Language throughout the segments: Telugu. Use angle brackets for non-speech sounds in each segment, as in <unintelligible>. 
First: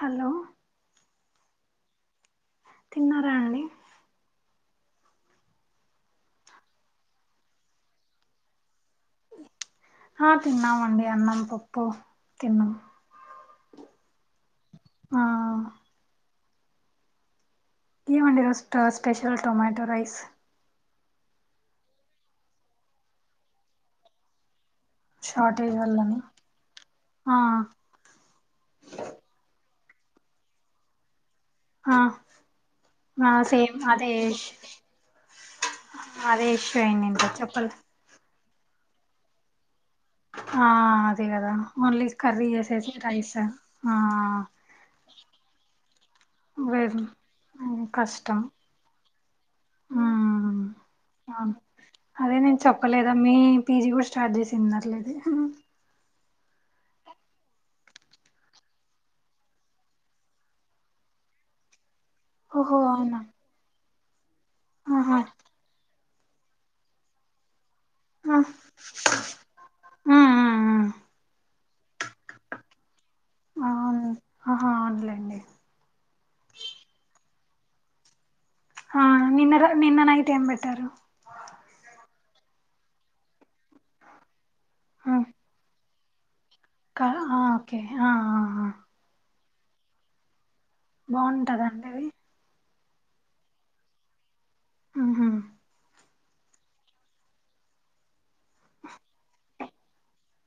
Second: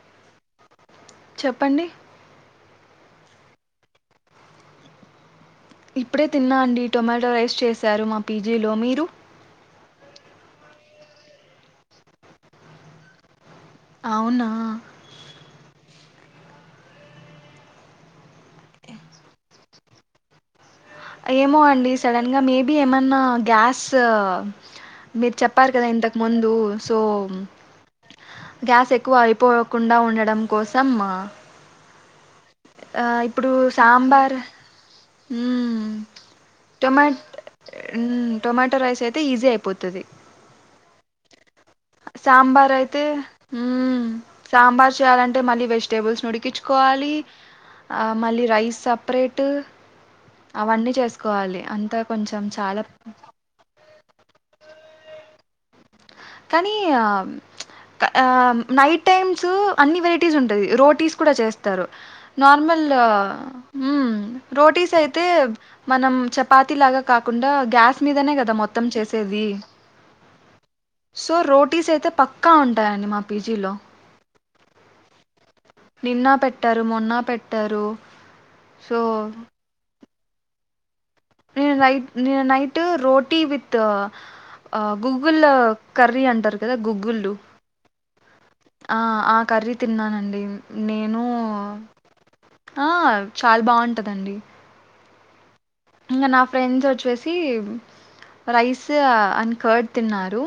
హలో చెప్పండి తిన్నారా అండి ఇప్పుడే తిన్నా అండి టొమాటో రైస్ చేశారు మా పీజీలో మీరు ఆ తిన్నామండి అన్నం పప్పు తిన్నాము అవునా ఏమండి ఇ రోజు స్పెషల్ టొమాటో రైస్ ఏమో అండి సడన్ గా మేబి ఏమన్నా గ్యాస్ మీరు చెప్పారు షార్టేజ్ కదా ఇంతకు వల్లని ముందు సో ఆ గ్యాస్ ఎక్కువ అయిపోకుండా ఉండడం కోసం ఆ ఆ ఇప్పుడు సేమ్ అదే సాంబార్ ఊ అదే ఇష్యూ టొమా అయింది ఇంకా చెప్పలే టొమాటో రైస్ అయితే ఈజీ అయిపోతుది ఆ అది గదా ఓన్లీ కర్రీ సాంబార్ చేసేసి అయితే రైస్ ఆ మ్మ్ సాంబార్ చేయాలంటే మళ్ళీ వెజిటబుల్స్ లేదు ఉడికించువాలి కష్టం మళ్ళీ రైస్ సపరేట్ అవన్నీ చేసుకోవాలి. అంతా అదే కొంచెం నేను చాలా చెప్పలేద మీ పీజీ గూడా స్టార్ట్ చేసిన్నారులేదు అ కానీ ఆ ఆ నైట్ టైమ్స్ అన్ని వెరైటీస్ ఉంటది రోటీస్ కూడా చేస్తారు ఓహో నార్మల్ అవునా రోటీస్ ఆహా అయితే మనం చపాతి లాగా కాకుండా గ్యాస్ స్ మీదనే ఆ కదా మొత్తం చేసేది ఆ ఆ సో, రోటీస్ అయితే పక్కా ఉంటాయిడి మా పీజీలో. అవును ఆహ అవును లేండి నిన్న పెట్టారు మొన్న పెట్టారు సో, ఆ నిన్నర నిన్ననైట్ ఏం పెట్టారు నిన్న నైట్ నిన్న నైట్ రోటీ విత్ ఆ! గూగుల్ కర్రీ అంటారు కదా కా గుగ్గుల్లు ఆ! ఓకే ఆ ఆ ఆ కర్రీ తిన్నానండి నేను బాగుంటదండిది ఆ చాలా బాగుంటదండి ఉహు ఇంకా నా ఫ్రెండ్స్ వొచ్చేసి రైస్ అని కర్డ్ తిన్నారు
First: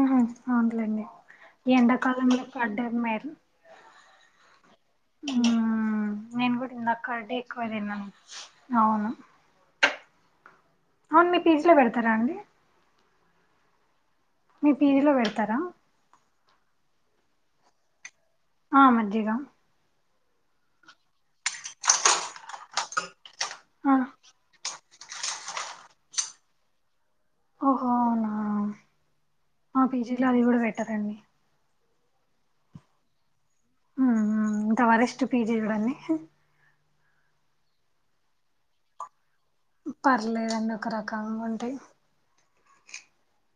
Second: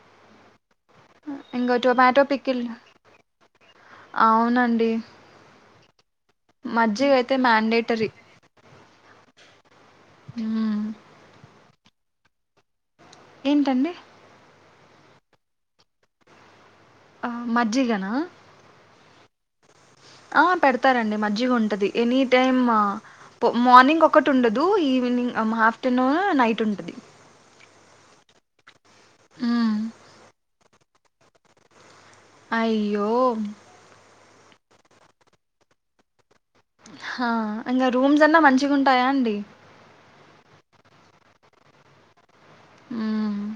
ఊహు అవునులేండి ఇంగ టొమాటో ఎండాకాలంలో పికిల్ పడ్డారు మీరు అవునండి నేను గూడా నిన్న మజ్జిగైతే కర్డే ఎక్కువతిన్నాను మ్యాండేటరీ. అవును హ్మ్. తరాండి ఏంటండి మీ పీజీలో బెడతారా ఆ మజ్జిగనా ఆ మజ్జగ ఆ పెడతారండి మజ్జిగుంటది ఎనీ టైమ్ ఆ మార్నింగ్ ఒకటి ఉండదు ఈవినింగ్ ఆఫ్టర్నూన్ నైట్ ఉంటది ఓహో అవునా హ్మ్. మా పీజీలో అది గూడా పెట్టారండి అయ్యో అంత వరెస్టు పీజీగదండి హ ఇంగ రూమ్స్ అన్నా మంచిగుంటాయా అండి పర్లేదండి ఒక రకంగా ఉంటాయి హ్మ్.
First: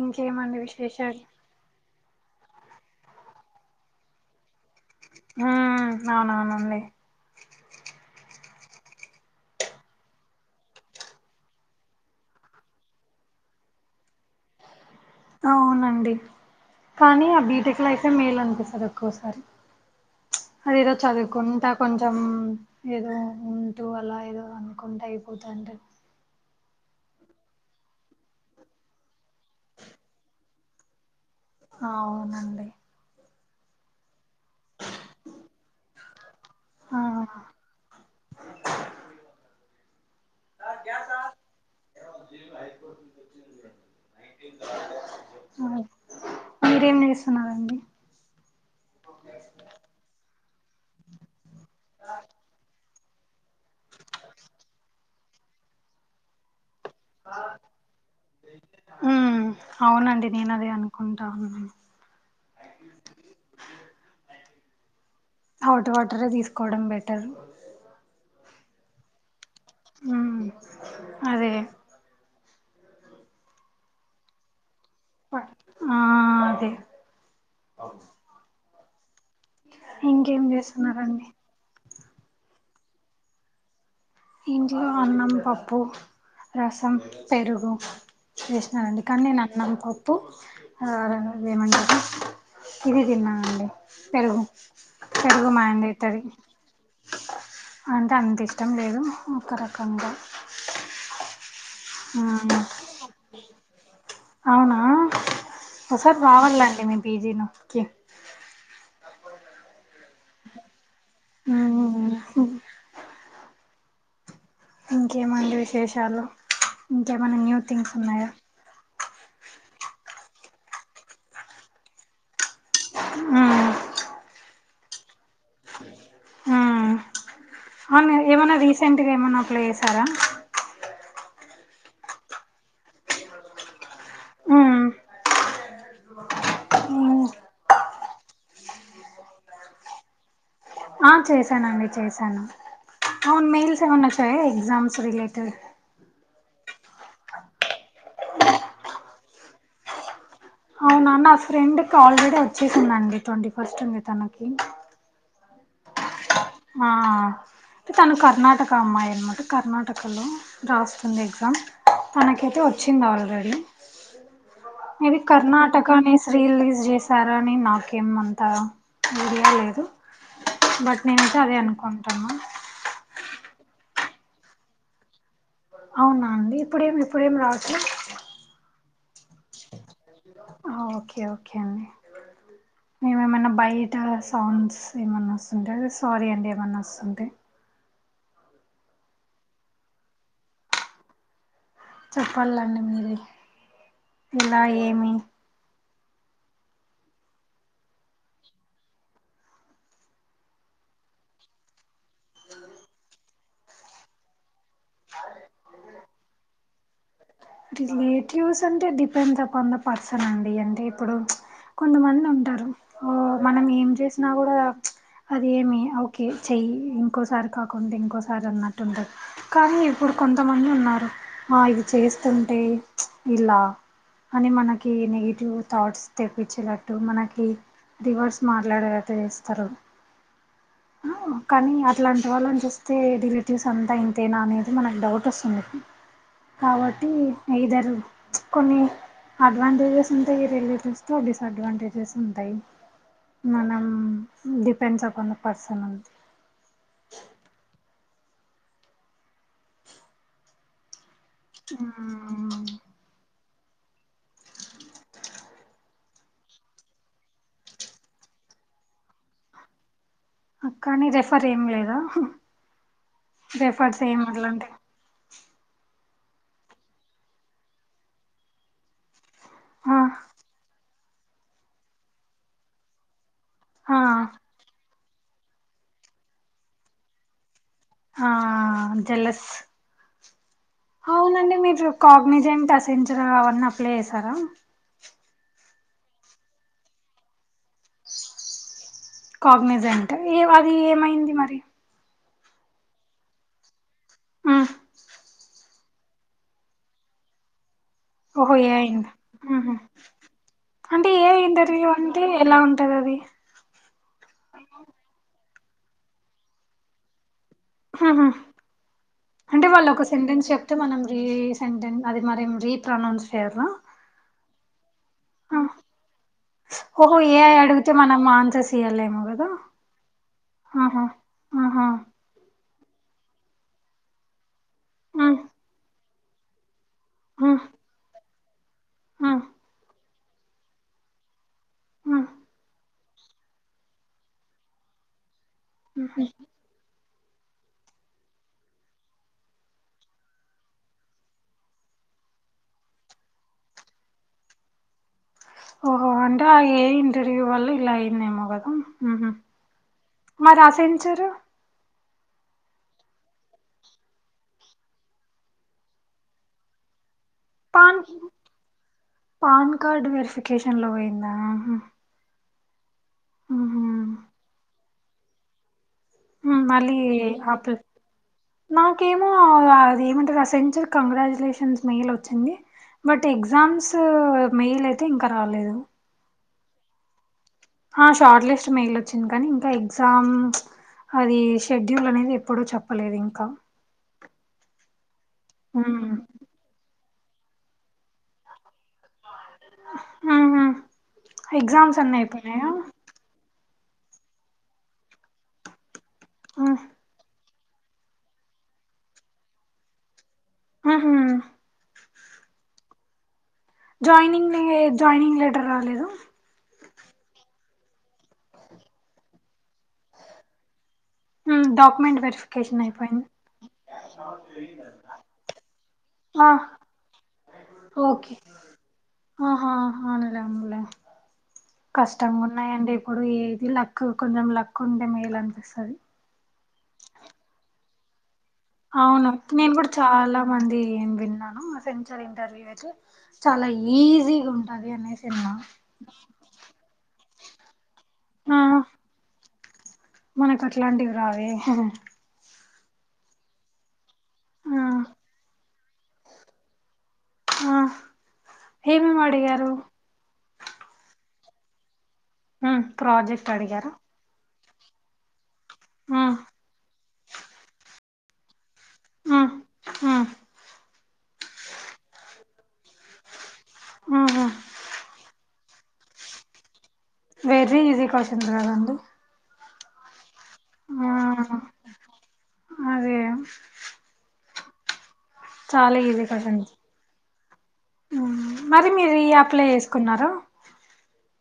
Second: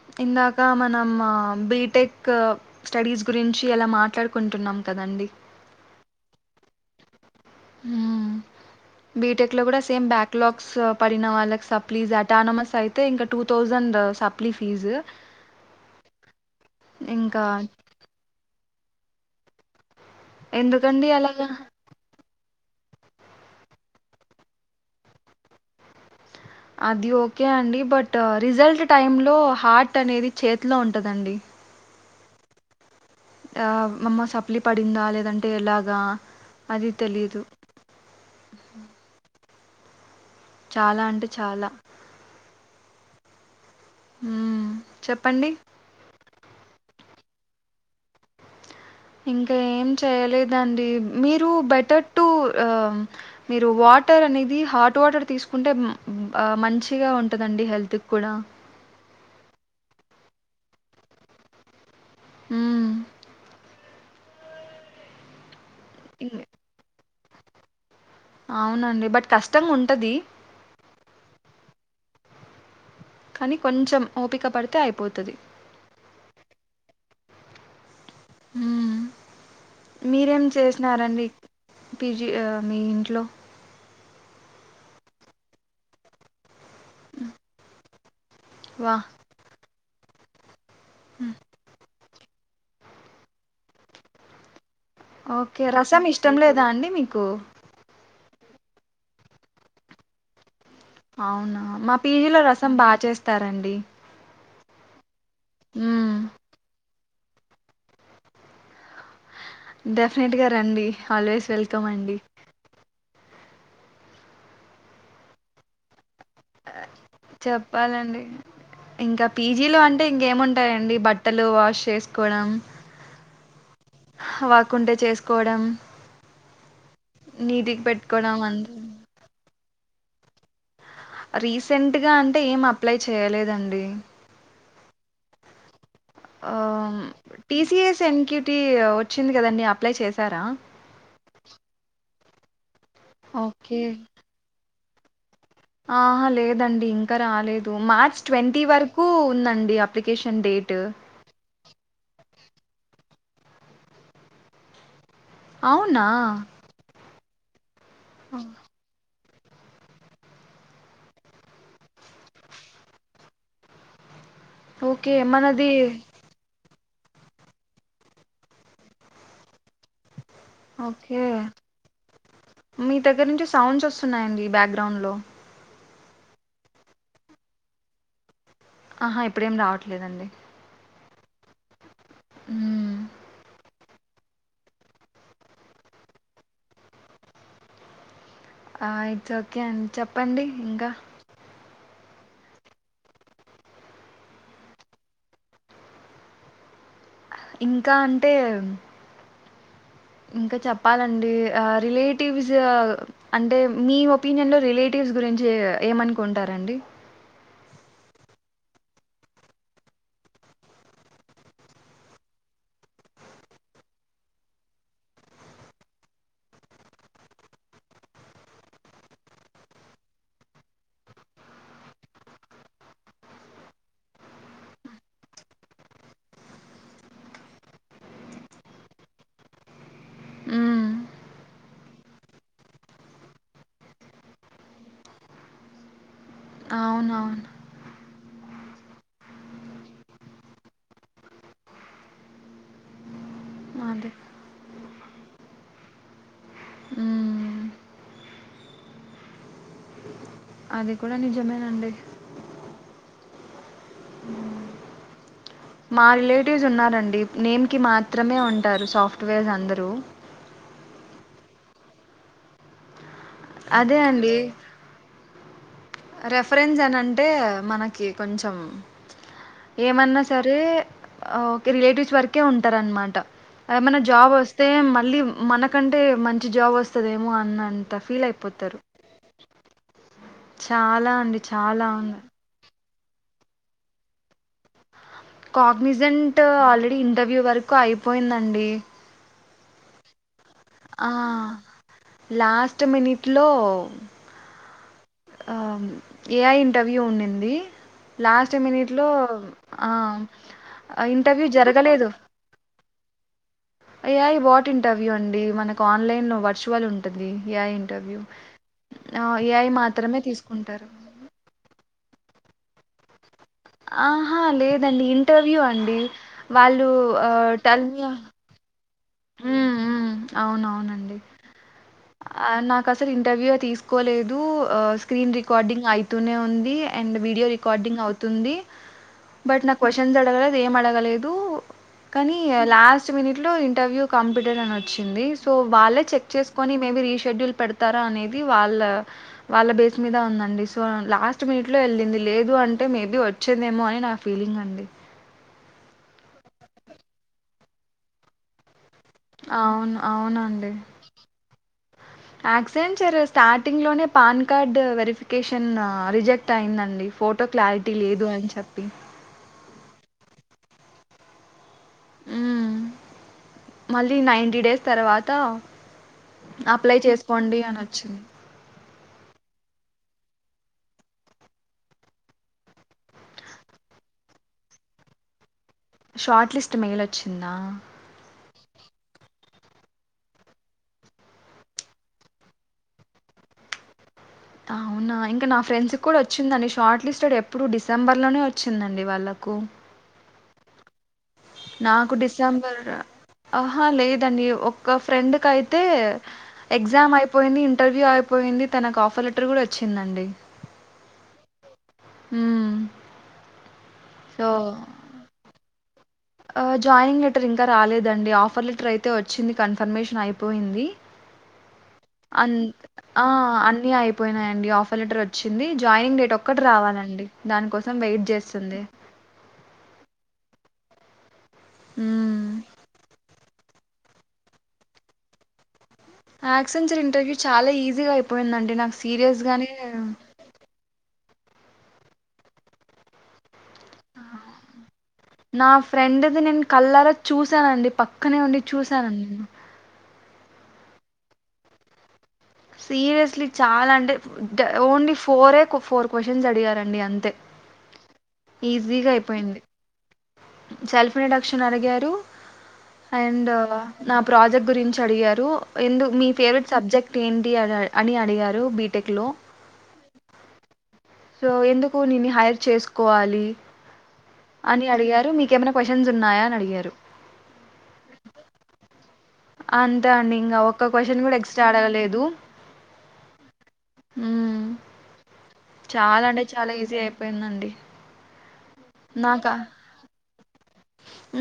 ఇంకేమండి ఇందాక మనం విశేషాలు బీటెక్ స్టడీస్ గురించి అలా మాట్లాడుకుంటున్నాం కదండి ఉమ్ అవునవునండి ఉ బీటెక్ లో కూడా సేమ్ బ్యాక్లాగ్స్ పడిన వాళ్ళకి సప్లీజ్ అటానమస్ అయితే ఇంకా టూ థౌజండ్ సప్లీ ఫీజు అవునండి కానీ ఆ ఇంకా బీటెక్ లో అయితే మేలనిపిస్తది ఒక్కోసారి అదేదో ఎందుకండి అలాగా చదువుకుంటా కొంచెం ఏదో ఉంటూ అలా ఏదో అనుకుంటే అయిపోతుంటే అది ఓకే అండి బట్ రిజల్ట్ టైమ్ లో హార్ట్ అనేది చేతిలో ఉంటదండి అవునండి ఆ అమ్మ సప్లి పడిందా లేదంటే ఎలాగా అది ఆ తెలిదు చాలా అంటే చాలా మ్మ్. చెప్పండి చ్చంది మీరేం చేస్తున్నారండి ఇంకా ఏం చేయలేదు దండి మీరు బెటర్ టు మీరు వాటర్ అనేది హాట్ వాటర్ తీసుకు కుంటే మంచిగా ఉంటుందండి హెల్త్కి కూడా ఉమ్ అవునండి నేను అదే అనుకుంటాఉనా హమ్ హౌట్ వాటర్ ఇంగ్ తీసుకోవడం బెటర్ అవునండి బట్ కష్టంగా ఉంటది ఉమ్ అదే కానీ కొంచెం ఓపిక పడితే అయిపోతుది అవును ఇంకేం మీరేం చేసినారండి చేస్తున్నారండి బిర్యానీ మీ ఇంట్లో ఇంటిలో అన్నం పప్పు రసం పెరుగు వా! చేసినానండి కానీ నేను అన్నం పప్పు హ్మ్. ఇదేమంటారు ఇది తిన్నానుండి పెరుగు పెరుగు మా ఓకే ఆయన రసం తిడతాడు ఇష్టం లేదా అండి మీకు అ అంత ఇష్టం లేదు ఒక రకంగా అవునా మా పీజీలో రసం బాగా చేస్తారండి అవునా హ్మ్. ఒకసారి రావాలండి మీ పీజీ నకి డెఫినెట్గా రండి ఆల్వేస్ వెల్కమ్ అండి ఇంకేమండి విశేషాలు ఇంకేమైన్నా న్యూ థింగ్స్ చెప్పాలండి ఉన్నాయా ఇంకా పీజీలో అంటే ఇంకేముంటాయండి బట్టలు వాష్ చేసుకోవడం ఆ వర్క్ ఉంటే చేసుకోవడం నీటికి అవును పెట్టుకోవడం ఏమైనా అంత రీసెంట్గా ఏమైనా అప్లై చేసారా రీసెంట్గా అంటే ఏం అప్లై చేయలేదండి టిసఎస్ ఎన్క్యూటీ వచ్చింది కదండడి అప్లై చేశారా ఆ చేశానండి చేశాను అవును మెయిల్స్ ఓకే ఏమైన్నా వచ్చాయా ఎగ్జామ్స్ రిలేటెడ్ ఆహా లేదండి ఇంకా రాలేదు మార్చ్ ట్వంటీ వరకు ఉందండి అప్లికేషన్ డేట్ అవునా నా ఫ్రెండ్కి ఆల్రెడీ వచ్చేసిందండి ట్వంటీ ఫస్ట్ ఉంది తనకి అవునా ఆ తను కర్ణాటక అమ్మాయి కర్ణాటకలో రాస్తుంది ఎగ్జామ్ తనకైతే వచ్చింది ఆల్రెడీ ఓకే మేబి మనది కర్ణాటకనే శ్రీలీ చేశార అని నాకేమంత ఐడియా లేదు బట్ ఓకే నేనుతే అదే అనుకుంటాన మీ దగ్గర నుంచి సౌండ్స్ వస్తున్నాయండి బ్యాక్గ్రౌండ్ లో అవునా అండి ఇప్పుడేం ఇప్పుడేం రావట్లే ఆహా ఇప్పుడేం రావట్లేదండి ఓకే ఓకే అండి హ్మ్. మేమ ఏమైన్నా బై అ సౌండ్స్ ఏమన్నా వస్తుంటే అద సారీ అండి ఏమన్నా వస్తుంటే ఆ ఇట్స్ ఓకే అండి చెప్పండి ఇంకా చెప్పాలండి మీరి ఇంకా ఏమి ఇంకా అంటే ఇంకా చెప్పాలండి రిలేటివ్స్ అంటే మీ ఒపీనియన్ లో రిలేటివ్స్ గురించీ ఏమనుకుంటారండి. రిలేటివ్స్ అంటె డిపెండ్స్ అపాన్ ద పర్సన్ అండి అంటే ఇప్పుడు కొంతమంది ఉంటారు ఓ మనం ఏం చేసినా గూడా అదేమి ఓకే చెయ్యి ఇంకోసారి కాకుంటే ఇంకోసారి అన్నట్టు ఉండదు కానీ ఇప్పుడు కొంతమంది ఉన్నారు ఆ ఇది చేస్తుంటే ఇలా అని మనకి నెగిటివ్ థాట్స్ తెప్పిచ్చేటట్టు మనకి రివర్స్ మాట్లాడేటట్లు చేస్తరు. మ్మ్ కానీ అట్లాంటి వాళ్ళను చుస్తే రిలేటివ్స్ అంతా ఇంతేనా అనేది మనకు డౌట్ ఒస్తుంది. కాబట్టీ అవునవును. ఐదర్ కొన్ని అడ్వాంటేజెస్ ఉంటాయి రిలేటివ్స్ తో డిస్ అడ్వాంటేజెస్ ఉంటాయి. మనం అదే. డిపెండ్స్ అపాన్ ద పర్సన్ అంతె. హ్మ్. అది కూడా నిజమేనండి. మా రిలేటివ్స్ ఉన్నారండి నేమ్కి మాత్రమే ఉంటారు సాఫ్ట్వేర్స్ అందరూ. కానీ రెఫర్ ఏం లేదా అదే రెఫర్స్ ఏం అండి. అట్లాంటివి. రెఫరెన్స్ అని అంటే మనకి కొంచెం ఆ ఏమన్నా సరే ఒక రిలేటివ్స్ వరకే ఉంటారన్మాట. ఆ ఏమన్న జాబ్ ఒస్తే మళ్ళీ మనకంటే మంచి జాబ్ ఒస్తదేమో అని అం త ఫీల్ ఆ అయిపోతరు. జెలస్ అవునండి మీరు కాగ్నిజెంట్ అసెంజర్ అవన్ని అప్లై యేసారా. కాగ్నిజెంట్ ఆల్రెడీ ఇంటర్వ్యూ వరకు అయిపోయిందండి. కాగ్నిజెంట్ ఏ అది ఆ ఏమైంది మరి. లాస్ట్ మినిట్ లో మ్మ్ ఆ ఏఐ ఇంటర్వ్యూ ఉండింది. ఓహో లాస్ట్ ఏ ఐ మినిట్ లో ఉందా ఉహు ఆ అంటే ఏ ఐ ఇంటర్వ్యూ జరగలేదు. అంటే <unintelligible> యా ఇది బాట్ ఇంటర్వ్యూ అండి మనకు ఆన్లైన్ లో వర్చువల్ ఉంటందీ. ఏఐ ఇంటర్వ్యు ఉహు అంటే వాళ్లోక సెంటెన్స్ చెప్తే మనం రీ సెంటెన్ అది మరి రీ ప్రనౌన్స్ ఆహా లేదండి ఆ ఇంటర్వ్యూ అండీ వాళ్ళు ఆ టల్ తియాలేమో గదా ఆహా అవునవునండి ఆహా ఆ నాక్ అసలు ఇంటర్వ్యూ యే తీస్కోలేదు స్క్రీన్ ఉమ్ రికార్డింగ్ అయితూనే ఉంది. అండ్ వీడియో ఉమ్ రికార్డింగ్ అవుతుంది ఉమ్ బట్ నాకు క్వశ్చన్స్ అడగలేదు ఏం అడగలేదు. ఉమ్ కనీ లాస్ట్ మినిట్ లో ఇంటర్వ్యూ కంప్లిటెడ్ అని ఒచ్చింది సో వాళ్ళే ఉహు చెక్ చేసు కొని మేబి రీషెడ్యూల్ పెడతారా అనేది వాళ్ళ వాళ్ళ బేస్ మీద ఉందండి సో లాస్ట్ మి నిట్లో ఎళ్ళింది లేదూ అంటె మేబి ఒచ్చిందేమో అని నా ఫీలింగ్ అండి. ఓహో అంటే ఆ ఏఇ ఇంటర్వ్యూ వల్ల ఇలా అయిందేమో గదా. <unintelligible> అవును. మరసెంచరు. యక్సెంచర్ స్టార్టింగ్ లోనే పాన్ కార్డ్ వెరిఫికేషన్ రిజెక్ట్ అయిందండి ఫో టో క్లారిటీ పాన్ లేదు అని చెప్పి. పాన్ కార్డ్ వెరిఫికేషన్ లో పోయిందా ఉహు మ్మ్ ఉహు మళ్ళీ నైంటీ డేస్ తర్వాత మ్మ్ మళ్ళీ అప్లై చేసుకోండి ఆపిల్ అనొచ్చింది. నా కేమో అది ఏమంటారు అసెంచర్ కంగ్రాజ్యులేషన్స్ మెయిల్ ఒచ్చింది. బట్ ఎగ్జామ్స్ మెయిల్ అయితే ఇంక రాలేదు. షార్ట్లిస్ట్ మెయిలొచ్చి హా షార్ట్ లిస్ట్ మెయిల్ ఒచ్చింది కానీ ఇంకా ఎగ్జామ్ అదీ షెడ్యూల్ అనేది ఎప్పుడో చెప్పలేదింకా. అవునా ఇంకా నా ఫ్రెండ్స్ కూడా ఉహు వచ్చిందండి షార్ట్ లిస్టెడ్ ఎప్పుడూ డిసెంబర్లోనే ఒచ్చిందండి వాళ్ళకు. ఎగ్జామ్స్ నాకు అన్ని అయిపోయినాయా డిసెంబర్ ఆహా లేదండి ఒక్క ఫ్రెండ్ కైతే ఎగ్జామ్ అయిప్ పోయింది ఇంటర్వ్యూ అయిపోయింది తనకు ఆఫర్ లెటర్ కూడా వచ్చిందండి ఆహా ఉమ్ జాయినింగ్ జాయినింగ్ లెటర్ రాలేద్ద్ ఆ! జాయినింగ్ లెటర్ ఇంకా రాలేదండి ఆఫర్ లెటర్ అయితే వచ్చింది కన్ఫర్మేషన్ అయిపోయింది హ్మ్. డాక్యుమెంట్ అన్ వెరిఫికేషన్ అయిపోయింది ఆ అన్ని అయిపోయినయండి ఆఫర్ లెటర్ వచ్చింది జాయినింగ్ డేట్ ఆ! ఒక్క రావాలండి దానికోసం వెయిట్ ఓకే చేస్తుంది ఆహా అనలే అనలే కష్టంగా హ్మ్. ఉన్నాయండి ఇప్పుడు ఏది ల కు కొంచెం లక్ ఉంటే మేలు అనిపిస్తుంది ఆక్సెన్ంచర్ ఇంటర్వ్యూ చాలా ఈజీగాయిపో అవును నేను కూడా చాలా మంది ఏం విన్నాను అసలు ఇంటర్వూ అయితే చాలా ఈజీగా ఉంటంది అనేస్ నా ఫ్రెండ్ది నేను కళ్లార చూశానండి పక్కనే ఆ ఉండి చూశానండి న మనకు అట్లాంటివి రావే సీరియస్లీ చాలా అంటే డ ఆ ఓన్లీ ఫోరే ఫోర్ క్వశ్చన్స్ అడిగారండి అంత ఆ ఏమి మడిగారు సెల్ఫ నిడక్షన్ అడిగారు ఉమ్ ప్రాజెక్ట్ అండ్ అడిగారు నా ప్రాజెక్ట్ గురించి అడిగారు ఎందు మీ ఉమ్ ఫేవరెట్ సబ్జెక్ట్ ఏంటి అని అడిగారు బి టెక్లో ఉమ్ ఉమ్ సో ఎందుకు నిన్ను హైర్ చేసుకోవాలి ఉహు అని అడిగారు మీకేమైనా క్వశ్చన్స్ ఉన్నాయా అని అడిగారు వేరీ ఈజీ క్వాషన్స్ కదండి అంతే అండి ఇంగా ఒక్క ఆ క్వశ్చన్ కూడా ఎక్స్ట్రా అడగలేదు అదే ఉమ్ ఈజీ చాలా అంటే చాలా క్వశ్చన్స్ ఈజీ అయిపోయిందండి హ్మ్ మరి మీది నాకా అప్లై చేసుకున్నార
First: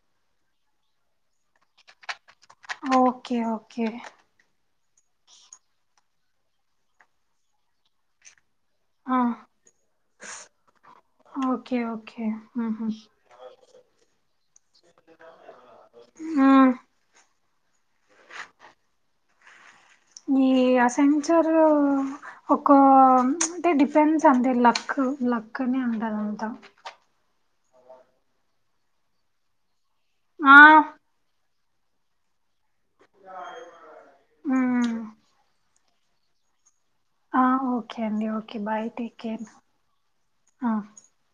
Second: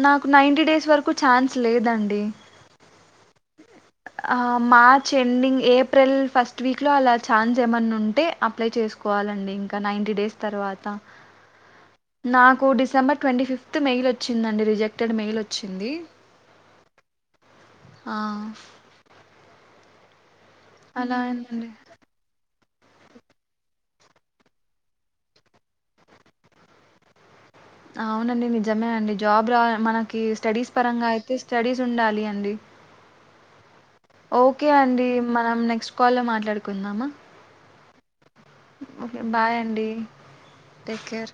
నాకు నైన్టీ డేస్ వరకు ఛాన్స్ లేదండి ఓకే ఓకే ఆ, March ending April first week లో అలా ఛాన్జ్ ఏమన్నా ఉంటే అప్లై ఆ చేసుకోవాలండి ఇంకా నైన్టీ డేస్ తర్వాత ఓకే ఓకే నాకు ఉహు డిసెంబర్ ట్వంటీ ఫిఫ్త్ త్ మెయిల్ వచ్చిందండి రిజెక్టెడ్ మెయిల్ వచ్చింది ఆ ఆ మీ అలా హ్మ్. అసెంచర్ అయిందండి ఒక అంటే డిఫెన్స్ అంటే లక్ లక్ అని అంటరు అంతా అవునండి నిజమే అండి జాబ్ రా మనకి ఆ స్టడీస్ పరంగా అయితే స్టడీస్ ఉండాలి అండి ఓకే ఉమ్ అండి మనం నెక్స్ట్ కాల్ లో మాట్లాడుకుందామ ఆ ఓకే అడి okay bye take okay care bye అండి టేక్ కేర్